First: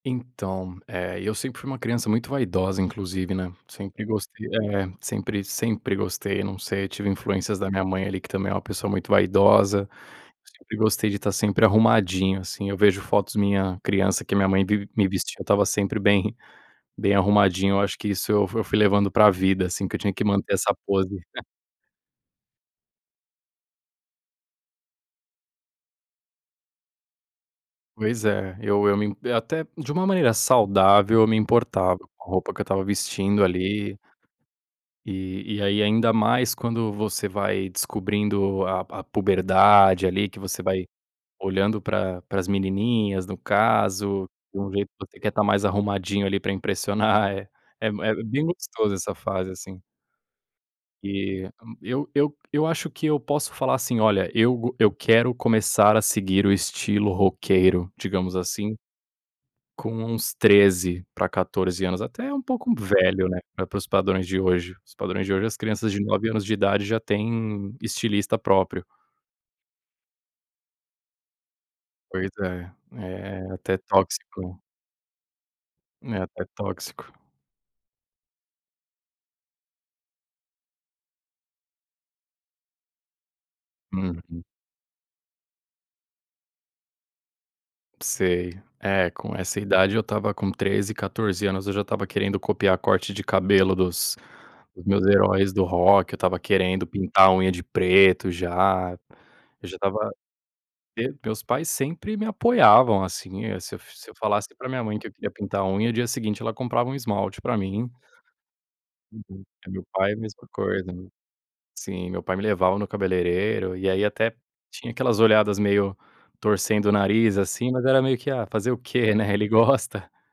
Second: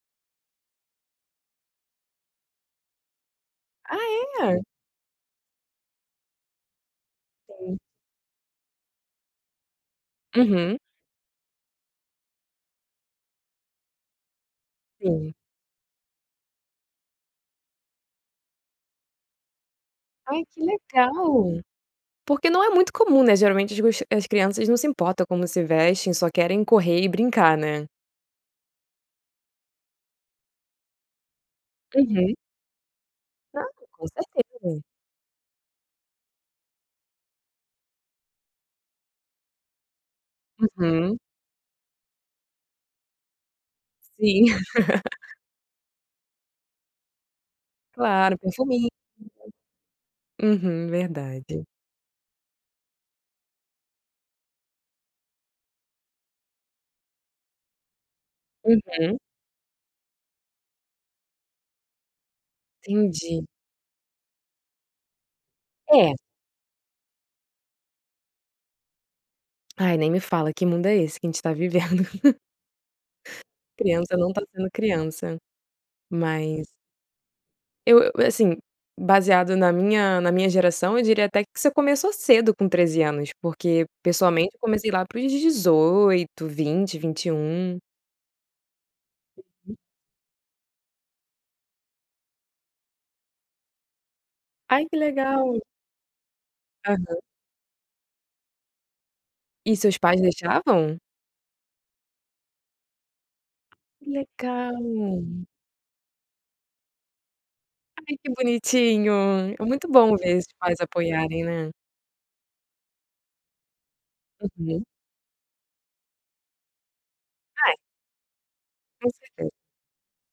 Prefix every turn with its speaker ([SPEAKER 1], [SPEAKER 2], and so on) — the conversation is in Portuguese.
[SPEAKER 1] Então, eh, eu sempre fui uma criança muito vaidosa, inclusive, né,
[SPEAKER 2] Ah,
[SPEAKER 1] sempre gostei
[SPEAKER 2] é?
[SPEAKER 1] É, sempre sempre gostei. Não sei, eu tive influências da
[SPEAKER 2] Sim.
[SPEAKER 1] minha mãe, ali, que também é uma pessoa muito vaidosa. Eu sempre
[SPEAKER 2] Uhum.
[SPEAKER 1] gostei de tá sempre arrumadinho, assim. Eu vejo fotos minha criança que a minha mãe vivi me
[SPEAKER 2] Sim.
[SPEAKER 1] vestia; eu estava sempre bem bem arrumadinho. Eu acho que isso eu fu fui levando pra vida, assim, que eu tinha que
[SPEAKER 2] Ai
[SPEAKER 1] manter
[SPEAKER 2] que
[SPEAKER 1] essa pose.
[SPEAKER 2] legal! Porque não é muito comum, né, geralmente os as crianças não se importam como se vestem, só querem correr e brincar, né.
[SPEAKER 1] Pois é, eu eu me até, de uma maneira saudável, eu me importava com a
[SPEAKER 2] Uhum.
[SPEAKER 1] roupa que eu estava vestindo
[SPEAKER 2] Claro,
[SPEAKER 1] ali.
[SPEAKER 2] com certeza.
[SPEAKER 1] E e, aí, ainda mais quando você vai descobrindo a a puberdade, ali, que você vai
[SPEAKER 2] Uhum.
[SPEAKER 1] olhando pra pra as menininhas, no caso,
[SPEAKER 2] Sim.
[SPEAKER 1] de um jeito que você quer tá mais arrumadinho, ali, pra impressionar é. É m é
[SPEAKER 2] Claro, um
[SPEAKER 1] bem
[SPEAKER 2] perfuminho.
[SPEAKER 1] gostoso essa fase, assim.
[SPEAKER 2] [unintelligible] Uhum,
[SPEAKER 1] Eh, hã,
[SPEAKER 2] verdade.
[SPEAKER 1] eu eu eu acho que eu posso falar, assim: "Olha eu go eu quero começar a seguir o estilo roqueiro", digamos, assim
[SPEAKER 2] Uhum.
[SPEAKER 1] com uns 13 pra 14 anos, até um pouco velho, né,
[SPEAKER 2] Entendi.
[SPEAKER 1] para os padrões de hoje. Os padrões de hoje, as crianças de
[SPEAKER 2] É.
[SPEAKER 1] 9 anos de idade já têm estilista próprio.
[SPEAKER 2] Ai nem me fala, que mundo é esse que a gente tá vivendo?.
[SPEAKER 1] Pois é. É até
[SPEAKER 2] Criança não tá
[SPEAKER 1] tóxico.
[SPEAKER 2] sendo criança.
[SPEAKER 1] É até
[SPEAKER 2] Mas
[SPEAKER 1] tóxico.
[SPEAKER 2] eu eu, assim, baseado na minha na minha geração, eu diria até que você começou cedo com 13 anos. Porque,
[SPEAKER 1] Uhum.
[SPEAKER 2] pessoalmente, eu comecei lá para os 18, 20, 21.
[SPEAKER 1] Sei, é com essa
[SPEAKER 2] Uhum.
[SPEAKER 1] idade eu estava com 13, 14 anos, eu já estava querendo copiar corte de cabelo dos
[SPEAKER 2] Ai
[SPEAKER 1] dos
[SPEAKER 2] que
[SPEAKER 1] meus heróis
[SPEAKER 2] legal.
[SPEAKER 1] do rock. Eu estava querendo
[SPEAKER 2] Aham.
[SPEAKER 1] pintar a unha de preto, já. Eu já
[SPEAKER 2] E seus
[SPEAKER 1] estava
[SPEAKER 2] pais deixavam?
[SPEAKER 1] de meus pais sempre me apoiavam, assim, eu se eu se
[SPEAKER 2] Que
[SPEAKER 1] eu falasse pra minha
[SPEAKER 2] legal!
[SPEAKER 1] mãe que eu queria pintar a unha, o dia seguinte ela comprava um esmalte pra mim.
[SPEAKER 2] Ai, que bonitinho!
[SPEAKER 1] Uhum,
[SPEAKER 2] É
[SPEAKER 1] eh, meus
[SPEAKER 2] muito
[SPEAKER 1] pai a
[SPEAKER 2] bom ver
[SPEAKER 1] mesma
[SPEAKER 2] esses pais
[SPEAKER 1] coisa.
[SPEAKER 2] apoiarem, né?
[SPEAKER 1] Sim, meu pai me levava no cabeleireiro, e aí, até
[SPEAKER 2] Uhum.
[SPEAKER 1] tinha aquelas olhadas meio torcendo o nariz, assim,
[SPEAKER 2] É.
[SPEAKER 1] mas era meio que: "Ah fazer o
[SPEAKER 2] Com
[SPEAKER 1] quê, né, ele
[SPEAKER 2] certeza.
[SPEAKER 1] gosta".